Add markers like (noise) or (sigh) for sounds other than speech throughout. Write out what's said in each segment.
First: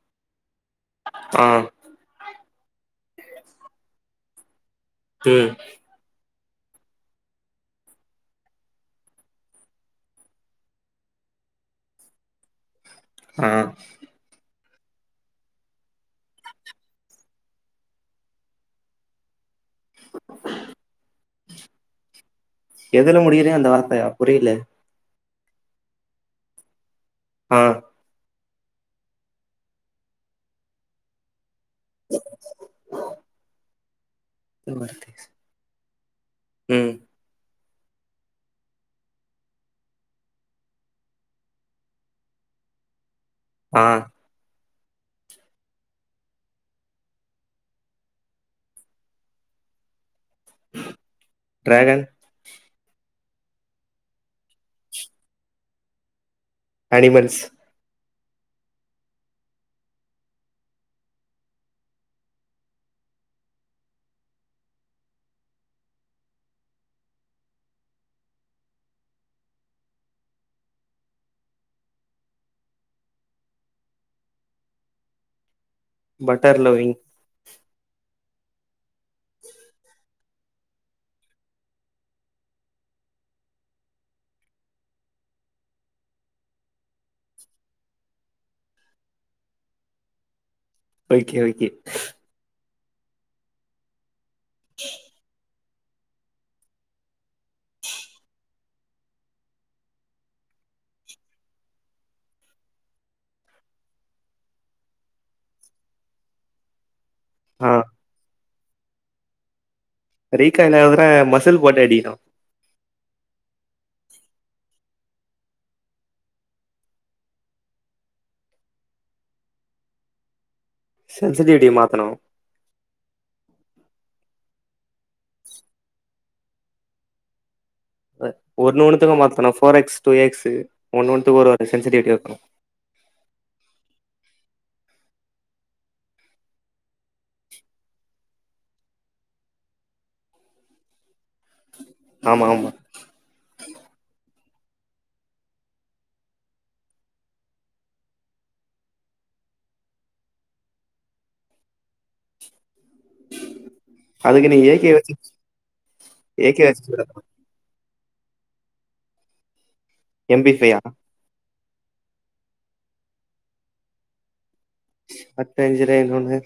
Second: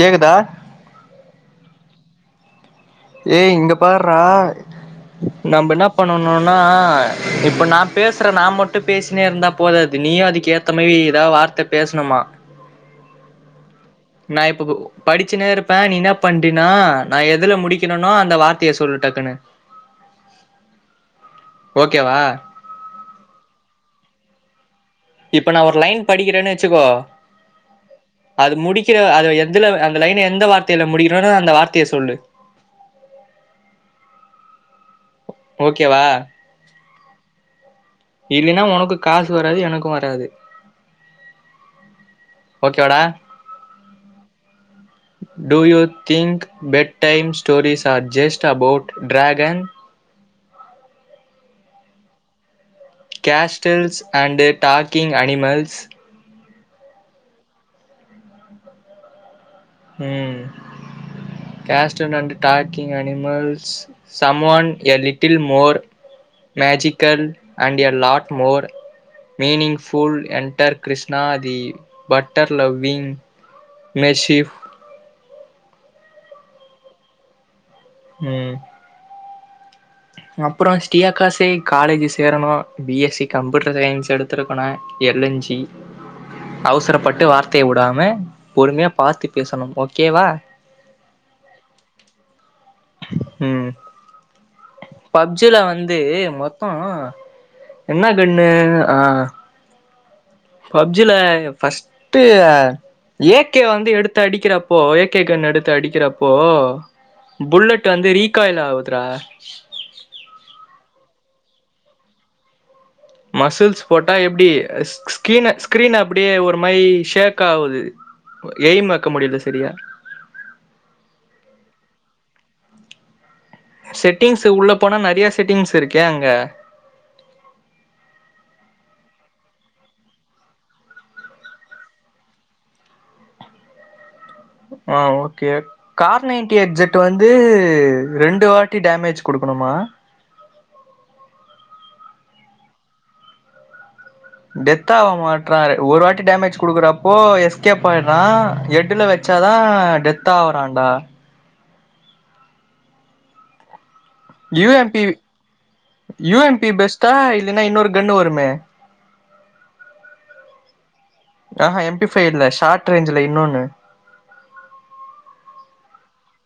கேக்குதா ஆ ஏ இங்க பாருறா ம் நம்ம என்ன பண்னணு ன்ன நா இப்ப நா பேசுறே நா மட்டு பேசினே இருந்தா போதாது நீயு அதுக்கு ஏத்த மாரி ஏதாவ வார்த்த பேசணுமா ஆ நா இப்போ கு படிச்சுனே இருப்பே நீ ன்ன பண்றினா நா எதுல முடிக் கனுனோ அந்த வார்த்தையை சொல் டக்குன்னு ஓகேவா எதுல முடியுதே அந்த வார்த்த புரியல இப்ப நா ஒரு லைன் படிக்கறேன்னு வச்சுக்கோ ஆ அது முடிக்கிற அது எதுல அந்த லைன்னுஎந்த வார்த்தையல முடிக்கணுன்நோ அந்த வார்த்தையே சொல்லு (inaudible) ஓகேவா இல்லைன்னா ஓனக்கு காசு வராது எனக்கு வராது ஓகேவாடா ஆ do you think bed time stories are just about dragon dragon castles and talking animals animals hmm கேஸ்டன் and talking animals some one a little more magical and a lot more meaningful enter Krishna the butter loving mischief butter loving ம் அப்புற ஸ்ரீயகாசே college சேரணு BSc computer science எடுத்துருக்கநோ எல்என்ஜி அவுசரப்பட்டு வார்த்தையை வுடாம பொறுமையா பார்த்து பேசணு ஓகேவா ஓகே ஓகே ம் பப்ஜில வந் து மொத்த என்ன கன்னு ஆ பப்ஜில ஃபஸ்ட்டு ஏகே வந்து எடுத்து அடிக்கிறப்போ ஏகே கன்னு எடுத்து அடிக்கிறப்போ ஆ புல்லெட் வந்து ரீகாயில் (unintelligible) ரீக்காய்ன விட மசுல் போட்டு அடிக்கணு மசுல்ஸ் போட்டா எப்டி ஸ் ஸ்கிரீன்னு ஸ்கிரீன்னு அப்டியே ஒரு மாரி ஷேக் ஆவுது எய்ம் வக்க முடியல சரியா சேரி செசடி எப்டி மாத்தனோ செட்டிங்ஸ் உள்ள போனா நெறைய செட்டிங்ஸ் இருக்கே அங்க ஒண்ணு ஒண்ணுத்துக்க மாத்தணு ஃபோர் எக்ஸ் டூ எக்ஸ் ஒண்ணு ஒண்ணுத்துக்க ஒரு சென்சுரிட்ட வைக்கணு ஆ ஓகே கார் நைன்டி எக்ஸ்ஜெட் வந்து ரெண்டு வாட்டி டேமேஜ் குடுக்கணுமா ஆமா ஆம டெத்த ஆக மாட்டறான் ஒரு வாட்டி டேமேஜ் குடுக்குறப்போ எஸ்கேப் ஆய்றா எட்டுல வச்சாதா டெத்த ஆறான்டா அதுக்கு நீ இவ ஏ கே எப்டி வச்சு இவ ஏ கே எப்டி வச்சு பெஸ்டா இல்லைனா இன்னொரு கன்னு வருமே எம்பிப்ஃயா ஆஹா எம்பிஃபைவ்ல ஷார்ட் ரேஞ்ச்ல இன்னொன்னு அத்த அஞ்சிரனன்னு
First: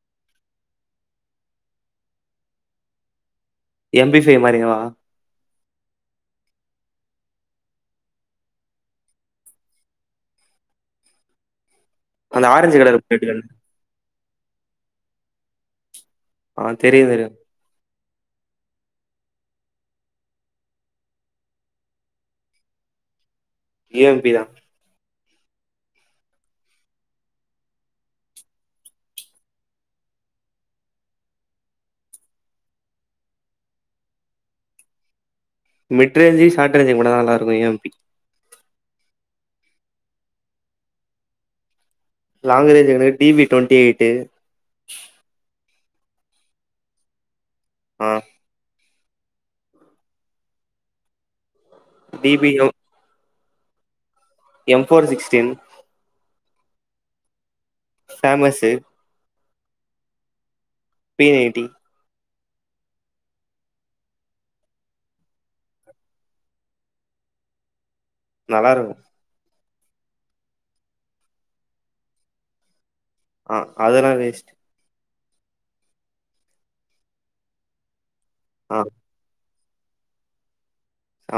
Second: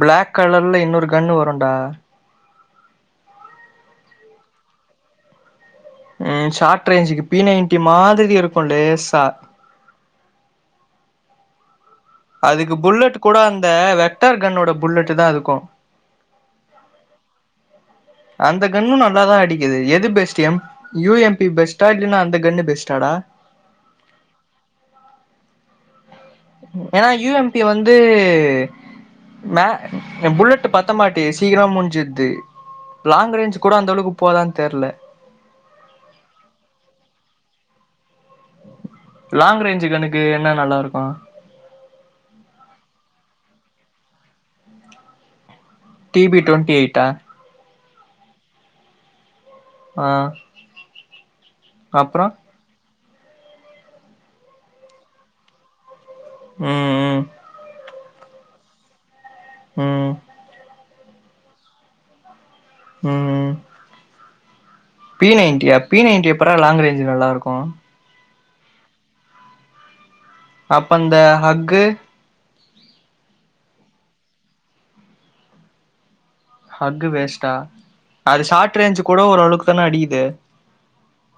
ப்ளாக் கலர்ல இன்னொரு கன்னு வருடா எம்பி ஃபைவ் மாறிவா ம் ஷார்ட் ரேஞ்சுக்கு பிநைன்டி மாதிரி இருக்கு லேசா அந்த அதுக்கு ஆரஞ்சு கலர் பிளேட் புல்லட்க்கூட கன் அந்த வெ கிட்டார் கன்னோட புல்லட்டு் தா அதுக்கும் ஆ தெரிது அந்த கன்னு நல்லாதா அடிக்குது எது பெஸ்ட் எம் யுஎம்பி பெஸ்ட்டா இல்லன்னா அந்த கன்னு பெஸ்ட்டாடா யுஎம்பி தா ஏனா யுஎம்பி வந்து மே புல்லட்டு பத்தமாட்டி சீக்கிரமா முடிஞ்சுருது லாங் ரேஞ்ச் கூட அந்த அளவுக் போதான்னு தெர்ல மெட்ரல்ஜி ஷார்ட்ரேஜி கூட நல்லாரூக்கும் எம்பி லாங் ரேஞ்சு கன்னு க்கு என்ன நல்லா இருக்கு லாங் ரேன்ஜ் கன்னுக்கு டிவி டொன் டேட்டு டிவி ட்வெண்ட்டி எயிட்டா ஆ ஆ அப்பற DP M M four sixteen ம் ம் ஃபேமஸ்சு ம் பிஐடி ம் ம் பி நைன்ட்டியா பி நைன்டி எப்புறா லாங் ரேஞ்ச் நல்லா இருக்கும் நல்லா இருக்கும் அப்ப அந்த அ அ ஃகு அ அதெல்லா வேஸ்ட் அஃகு வேஸ்ட்டா அது ஷார்ட் ஆ ரேஞ்ச் கூட ஓரளவுக் இப்பான அடிக்குது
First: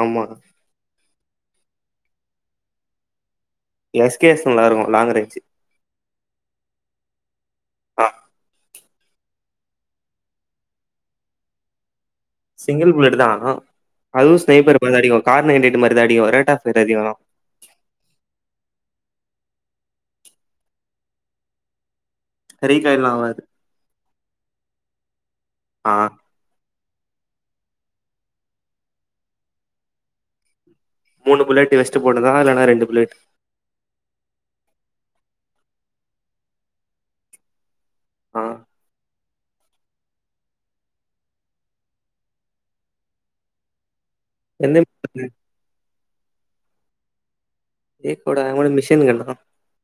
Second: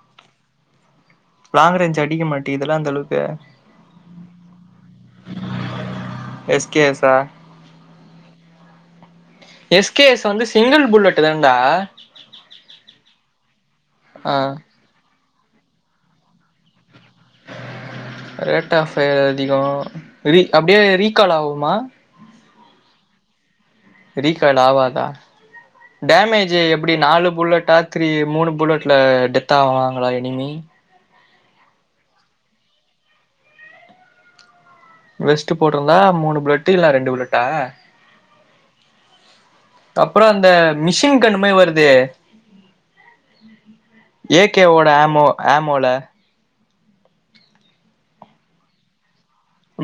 ஆமா லாங் ரேஞ்சு அடிக்க மாட்டேதெல்லா அந்த அளவுக்கு எஸ்கேஎஸ் நல்லா இருக்கு லாங் ரேஞ்சு எஸ்கேஃப்ச ஆ எஸ் கே எஸ் வந்து சிங்கிள் புல்லட்டுதான்ட சிங்கிள் புல்லட்டு தா ஆ அதுவு ஸ்னைப்பர் (unintelligible) கார் நைன்ட்டி எட்டு மாரிதா அடிகு ரேட்டாஃபெர் அதிகோ ரேட்டாஃபே அதிகொ ரி அப்டியே ரீகால் ஆவுமா ரீகால்லா ஆவாது ரீ கால் ஆவாத ஆ டேமேஜி எப் ப்புடி நாலு புல்லட்டா த்ரீ மூணு புல்லட்ல டெத்தாவாங்களா எனிமி மூணு புல்லெட்டு வச்ட்டு போனதா இல்லனா ரெண்டு புல்லெட் வெஸ்ட்டு போட்ருந்தா மூணு புலட்டு இல்லனா ரெண்டு புல்லட்டா ஆ அப்ற அந்த மிஷின் கன்னு மாரி வருதே ஏ கே எந்த ஓட ஆமோ ஆமோல ஏக் ஓட ஆமனு மிஷின் கன்னா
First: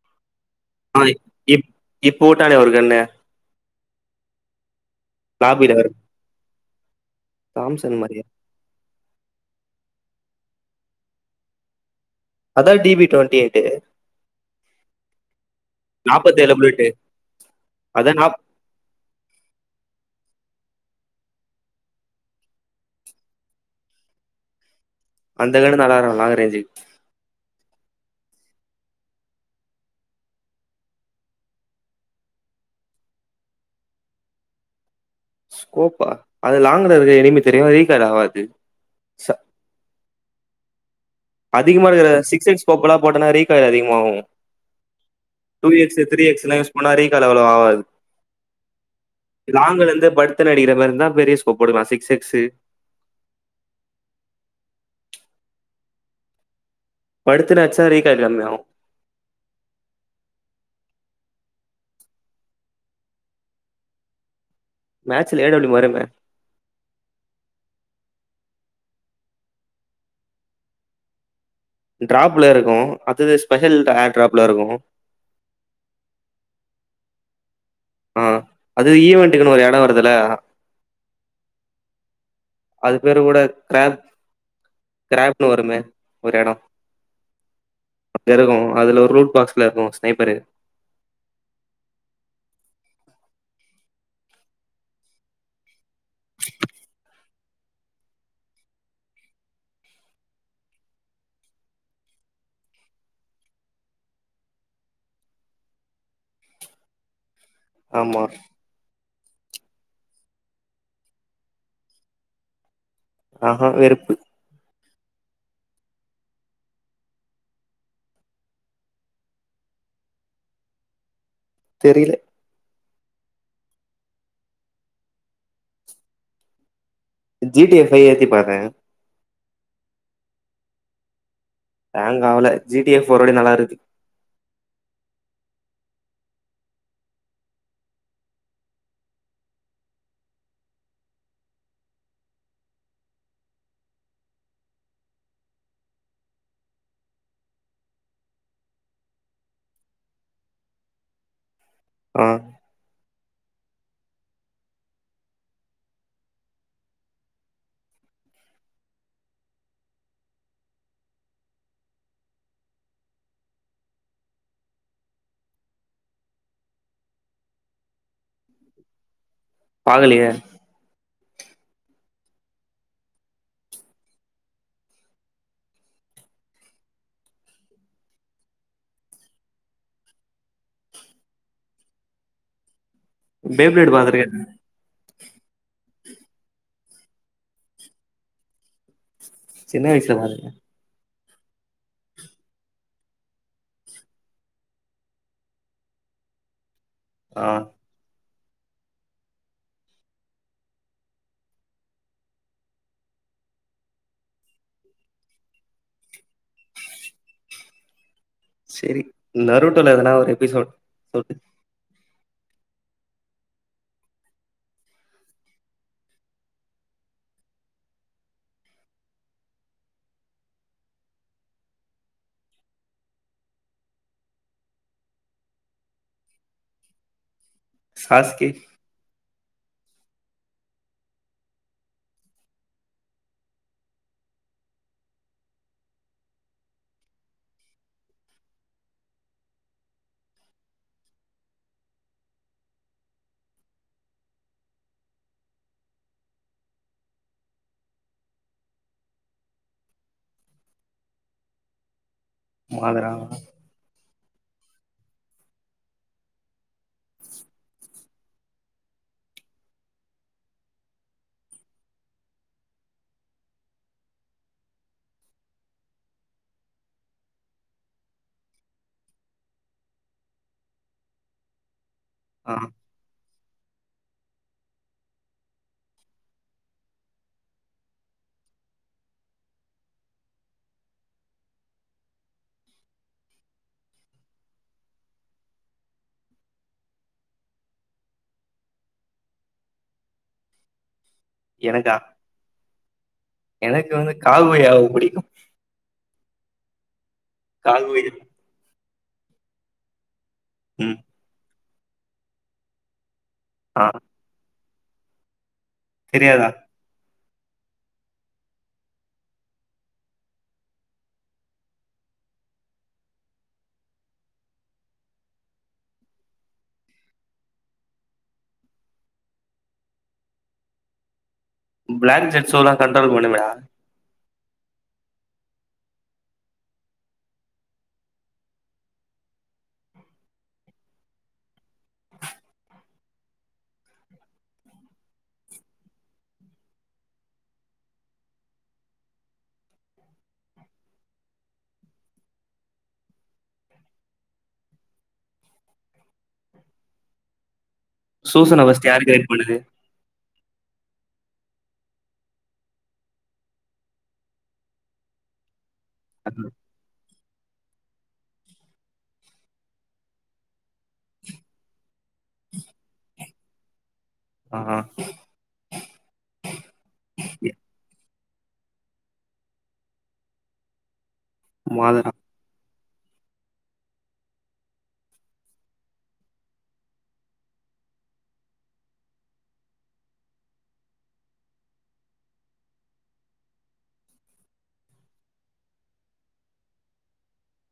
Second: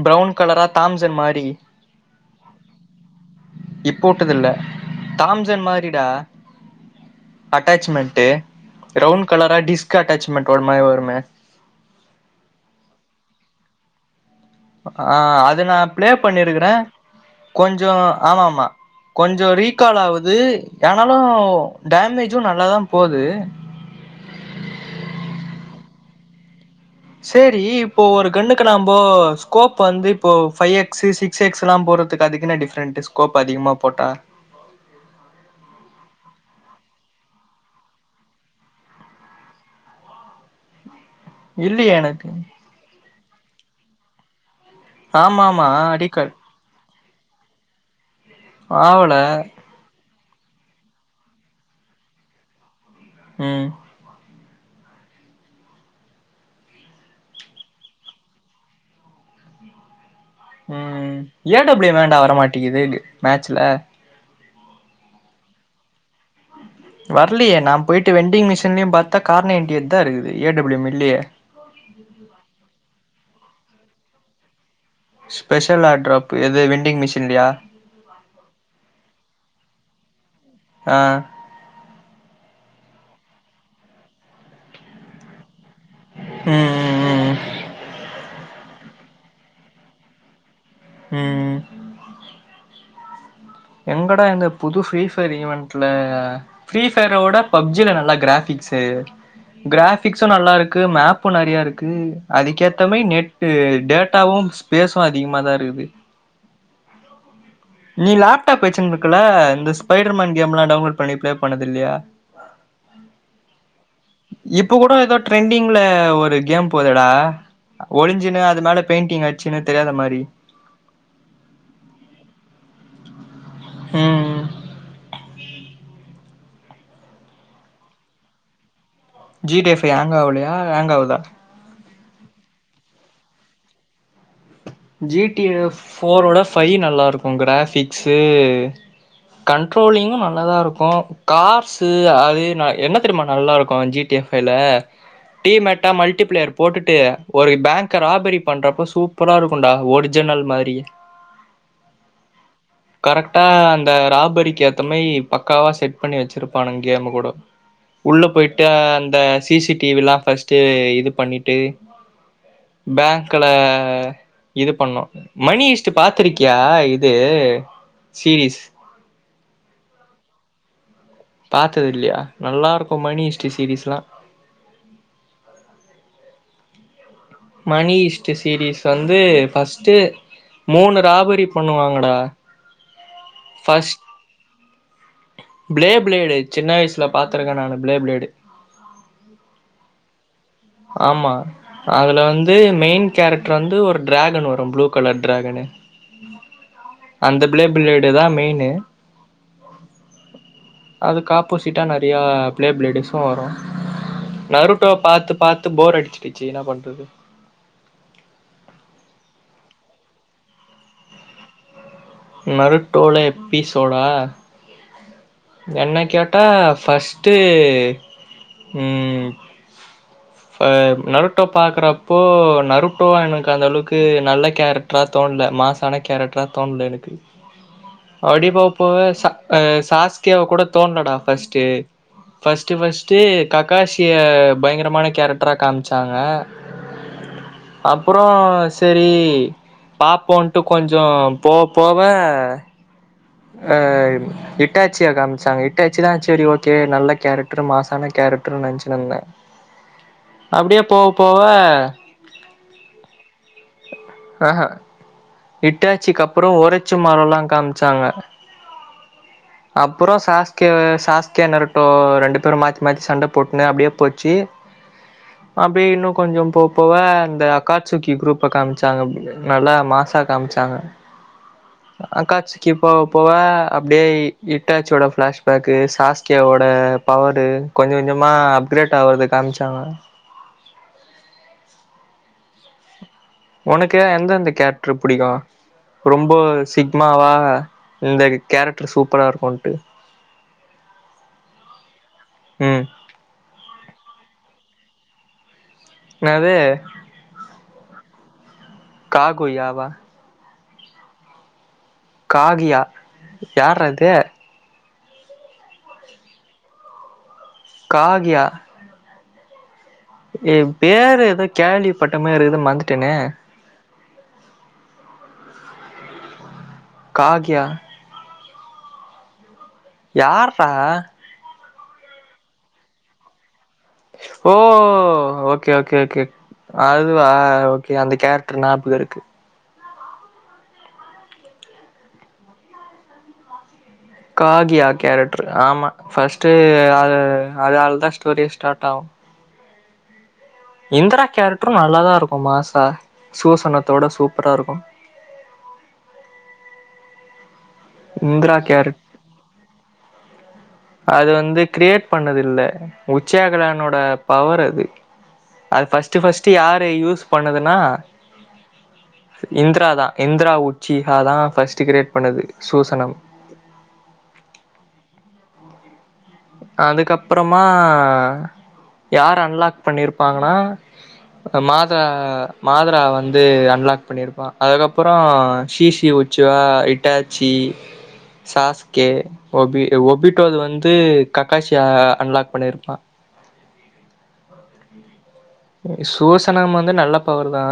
ப்ரவுன் கலரா தாம்சன் மாரி இப்ப வுட்டானே ஒரு கன்னு இப்பவுட்டதுல்ல தாம்சன் லாபில வரு மாரிடா தாம்சன் மாரியா அட்டாச்சுமென்ட்டு ப்ரவுன் கலரா டிஸ் க் அட்டாச்மெண்ட் ஒரு மாரி வருமே அதா டி பி ட்வெண்ட்டி எய்ட்டு் ஆ அது நா ப்ளே நாப்பத்தேழு பண்ணிருக்குறே புல்லட்டு கொஞ்சொ அதா நாப் ஆமாமா கொஞ்சொ ரீகால் ஆவுது யானாலு டேமேஜு நல்லாதா போது அந்த கன்னு நல்லாருகு லாங்குரேஜு சேரி இப்போ ஒரு கன்னுக்கு நாம்போ ஸ்கோப் வந்து இப்போ ஃபை எக்ஸு சிக்ஸ் எக்ஸ்லா போறதுக்கு அதுகென்னா டிஃப்ரெண்ட்டு ஸ்கோப் அதிகமா போட்டா ஸ்கோப்பா அது லாங்ல இருக்க எனிமி தெரியு ரீகால் ஆவாது ச அதிகமா இல்லியே எடுக்குர எனக்கு சிக்ஸ் எக்ஸ் போப்பலா போட்டனா ரீ கால் அதிகமா ஆவு ஆமா ஆமா டூ எக்ஸு த்ரீ ரீகால் எக்ஸுலா யூஸ் பண்ணா ரீ கால் அவ்ளொ ஆவாது ஆவல த்துட்டு அடிக்கிற மாருந்தா பெரிய ஸ்கோப் போடுக்லா சிக்ஸ் எக்ஸு ம் படுத்துனு அச்சா ரீகாட் கம்மியாவு ம் ம் ஏ டபுளெம் வேண்டா வரமாட்டிக்குது மேச்சுல மேட்சுல ஏ டபுளெம் வருமே வர்லியே நா போய்ட்டு வெண்டிங் மிஷின்லியு பாத்தா கார் நைட்டியெட் தா இருக்குது ஏ டபிள்யும் இல்லியே டிராப்ல இருக்கு அதது ஸ்பெ ஷல் ஏர் ட்ராப்ல இருக்கு ஸ்பெஷல் ஏர் டராப்பு எது விண்டிங் மிஷின்லயா ஆ அது ஈவென்ட்டுகுனு ஒரு எடொ வருதுல ஆ அது பேரு கூட க்ராப் க்ராப்னு வருமே ஒரு எடொ ம் ம் ம் அப்டியருகு அதுல ஒரு ரூட் பாக்ஸ்ல இருக்கு ஸ்நைப்பரு உம்ம் எங்கட இங்க புது ஃப்ரீஃபயர் ஈவென்ட்ல ஃப்ரீஃபயரோட பப்ஜில நல்லா கிராபிக்ஸ்சு கிராபிக்ஸு நல்லாருக்கு மேப்பு நெறயாருக்கு அதுக்கேத்தமாதி நெட்டு டேட்டாவு ஸ்பேஸு அதிகமாதா இருக்குது நீ ஆமா லேப்டாப் வச்சு க்குலா இந்த ஸ்பைடர்மேன் கேம்லா டவுன்லோட் பண்ணி பிளே பண்ணது இல்லியா ஆஹா வெறுப்பு இப்ப கூட ஏதோ ட்ரெண்டிங்ல ஒரு கேம் போதேடா ஒழிஞ்சுனு அது மேல பெயிண்டிங் அடுச்சுனு தெரியாத மாரி தெரியலே ம்ம் ஜி டி ஏ ஃபை ஏத்தி பாரே G T A five hang ஆவுலயா ஹேங் ஆவுதா ஹேங் ஆகல ஜி டி எஃப் ஒரு அளவுக்கு நல்லா இருக்கு ஜி டி எஃப் ஃபோர் ஓட ஃபைவ் நல்லா இருக்கு கிராபிக்ஸு கண்ட்ரோலிங்கு நல்லதா இருக்கு கார்ஷூ அது என்ன தெரியுமா நல்லா இருக்கு ஜி டி எஃபைல டிமேட்டா மல்டிபிளேயர் போட்டுட்டு ஒரு பேங்க ராபரி பண்றப்ப சூப்பரா இருக்கு இருக்குண்டா ஒரிஜினல் மாரி ஆ கரெக்டா அந்த ராபரிக்கு ஏத்த மாரி பக்காவா செட் பண்ணி வச்சிருப்பானுங்க கேமு கூட உள்ள போயிட்டு அந்த சி சி டிவி எல்லா ஃபஸ்ட் இது பண்ணிட்டு பேங்க்ல இது பண்ணோ மணி ஹிச்ரி பாத்துருக்கியா இது சீரிஸ் பாகலையே பாத்தது இல்லையா நல்லா இருக்கு மணி ஹிச்ரி சீரீஸ்லா மணி ஹிஸ்ரி சீரீஸ் வந்து ஃபஸ்ட்டு மூணு ராபரி பண்ணுவாங்கடா பேபியோட ஃபர்ஸ்ட் பாக்குரியா என்ன பிளே பிளேடு சின்ன வயசுல பாத்துருக்கே நானு பிளே பிளேடு சின்ன வயசுல பாத்ருக்யா ஆமா அதுல வந்து மெயின் கேரக்டர் வந்து ஒரு ட்ராகன் வரு ப்ளூ கலர் ட்ராகனு அந்த ஆ பிளே பிளேடு தா மெயின் அதுக்ஆப்போசிட்டா நெறய பிளே பிளேடு வர்ஷோ வரு வர்த பாத்து பாத்து பாத்து போர் அடிச்சுடுச்சு என்னா பண்றது செரி நறுட்டல எதனா ஒரு எபிசோட் சொல் நருட்டோனே எப்பி சோடா என்ன கேட்டா ஃபஸ்ட்டு உம் நருட்டோ பாக்குறப்போ நருட்டோ எனக்கு அந்த அளவுக்கு நல்ல கேரக்ரா தோணல மாசான கேரக்ரா தோணல எனக்கு ரி (inaudible) சாஸ்கே அடிபப்ப (inaudible) சாஸ்க்கியாவ கூட தோணலடா ஃபஸ்ட்டு ஃபஸ்ட்டு ஃபஸ்ட்டு ககாஷிய பயங்கரமான கேரக்ரா காம்ச்சாங்க அப்றோ சேரி பாப்போம்ன்ட்டு கொஞ்சோ போ போவே அ இட்டாச்சியா காம்ச்சாங்க இட்டாச்சினா சேரி ஓகே நல்ல கேரக்ரு மாசான கேரக்ரு நெனச்சுனு இருந்தே அப்டியே போக போக மாதுர ஆஹ இட்டாச்சிக்கப்றோ ஒரச்சு மரல்லா காம்ச்சாங்க அப்றோ சாஸ்கிய சாஸ்கிய நரட்டோ ரெண்டு பேரு மாத்தி மாத்தி சண்ட போட்டுன்னு அப்டியே போச்சு அப்டியே இன்னு கொஞ்சோ போக போக இந்த அக்காச்சுக்கி குரூப்ப காம்ச்சாங்க நல்லா மாசா காம்ச்சாங்க ஆ ஆக்காசுக்கி இப்போ போவ அப்டியே இட்டாச்சியோட ஃபிளாஷ்பேக்கு சாஸ்கியாவோட பவரு கொஞ்ச கொஞ்சமா அப்கிரேட் ஆகுறத காம்ச்சாங்க ஒனக்கு எந்த எந்த கேரக்ட்ரு புடிக்கு ரொம்ப சிக்மாவா இந்த கேரக்டர் சூப்பரா இருக்குன்ட்டு எனக்கா ம் எனக்கு வந்து கால்வையாவு பிடிக்கு என்னது கால்வைது கா கொயாவா ம் காகியா ஆ யார்ரா அது தெரியாதா காகியா ஏ வேற ஏதோ கேள்விப்பட்ட மாரி இருக்குது எது மறந்துட்டனே காகியா யார்ரா பிளாக் ஜெட் சோலா (unintelligible) ஓ ஓகே ஓகே ஓகே அதுவா ஓகே அந்த கேரக்டர் ஞாபகோ இருக்கு காகியா கேரக்டரு ஆமா ஃபஸ்ட்டு அது அதாலதா ஸ்டோரி ஸ்டார்ட் ஆகு இந்தரா கேரக்டரு நல்லாதா இருக்கும் மாசா சூசனத்தோட சூப்பரா இருக்கும் இந்திரா சூசன அவஸ்தை கேரக்ட் யாருக்கு கைட் பண்ணுது அது வந்து கிரியேட் பண்ணது இல்ல உச்சாகலானோட பவர் அது அது ஃபஸ்ட்டு ஃபஸ்ட்டு யாரு யூஸ் பண்ணதுன்னா இந்தராதா இந்தரா ஊட் ஜுஹாதா ஃபஸ்ட்டு கிரேட் பண்ணது சூசனம் ஆ அதுக்கப்புறமா யார் அன்லாக் பண்ணிருப்பாங்கனா மாத மாதரா மாதரா வந்து அன்லாக் பண்ணியிருப்பா அதுக்கப்புறோ சீசி உச்சுவா இட்டாச்சி சாஸ்கே ஒபி ஒபிட்டோது வந்து கக்காஷியா அன்லாக் பண்ணிருப்பா சோசனம் வந்து நல்ல பவருதா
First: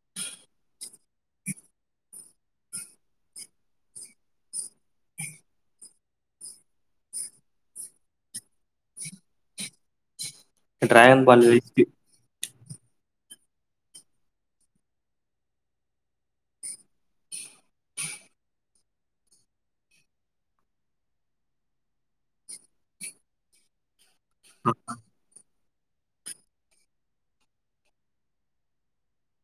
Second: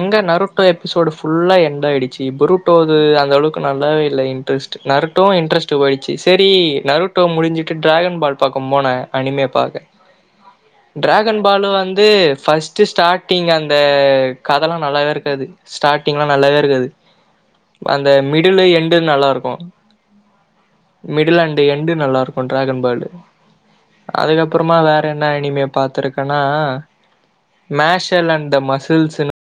அங்க நரட்டோ எபிசோடு ஃபுல்லா எண்டு ஆயிடுச்சு புருட்டோது அந்த அளவுக்கு நல்லாவே இல்லை இன்ட்ரெஸ்ட் நரட்டோ இன்ட்ரெஸ்ட் போயிடுச்சு சேரி நரட்டோ முடிஞ்சுட்டு டிராகன் பால் பாக்க போன அனிமே பாக்க டிராகன் பால் பாலு வேஸ்ட்டு வந்து ஃபஸ் ஸ்டு ஸ்டார்ட்டிங் அந்த கதலா நல்லாவே இருக்காது ஸ்டார்ட்டிங்லா நல்லாவே இருக்காது அந்த மிடிலு எண்டு நல்லா இருக்கு மிடிலாண்டு எண்டு நல்லா இருக்கு டிராகன் பர்டு ஆ அதுக்கப்புறமா வேற என்ன இனிமே பாத்துருக்கன்னா மேஷல் அண்டு தே மசுல்ஸ்னு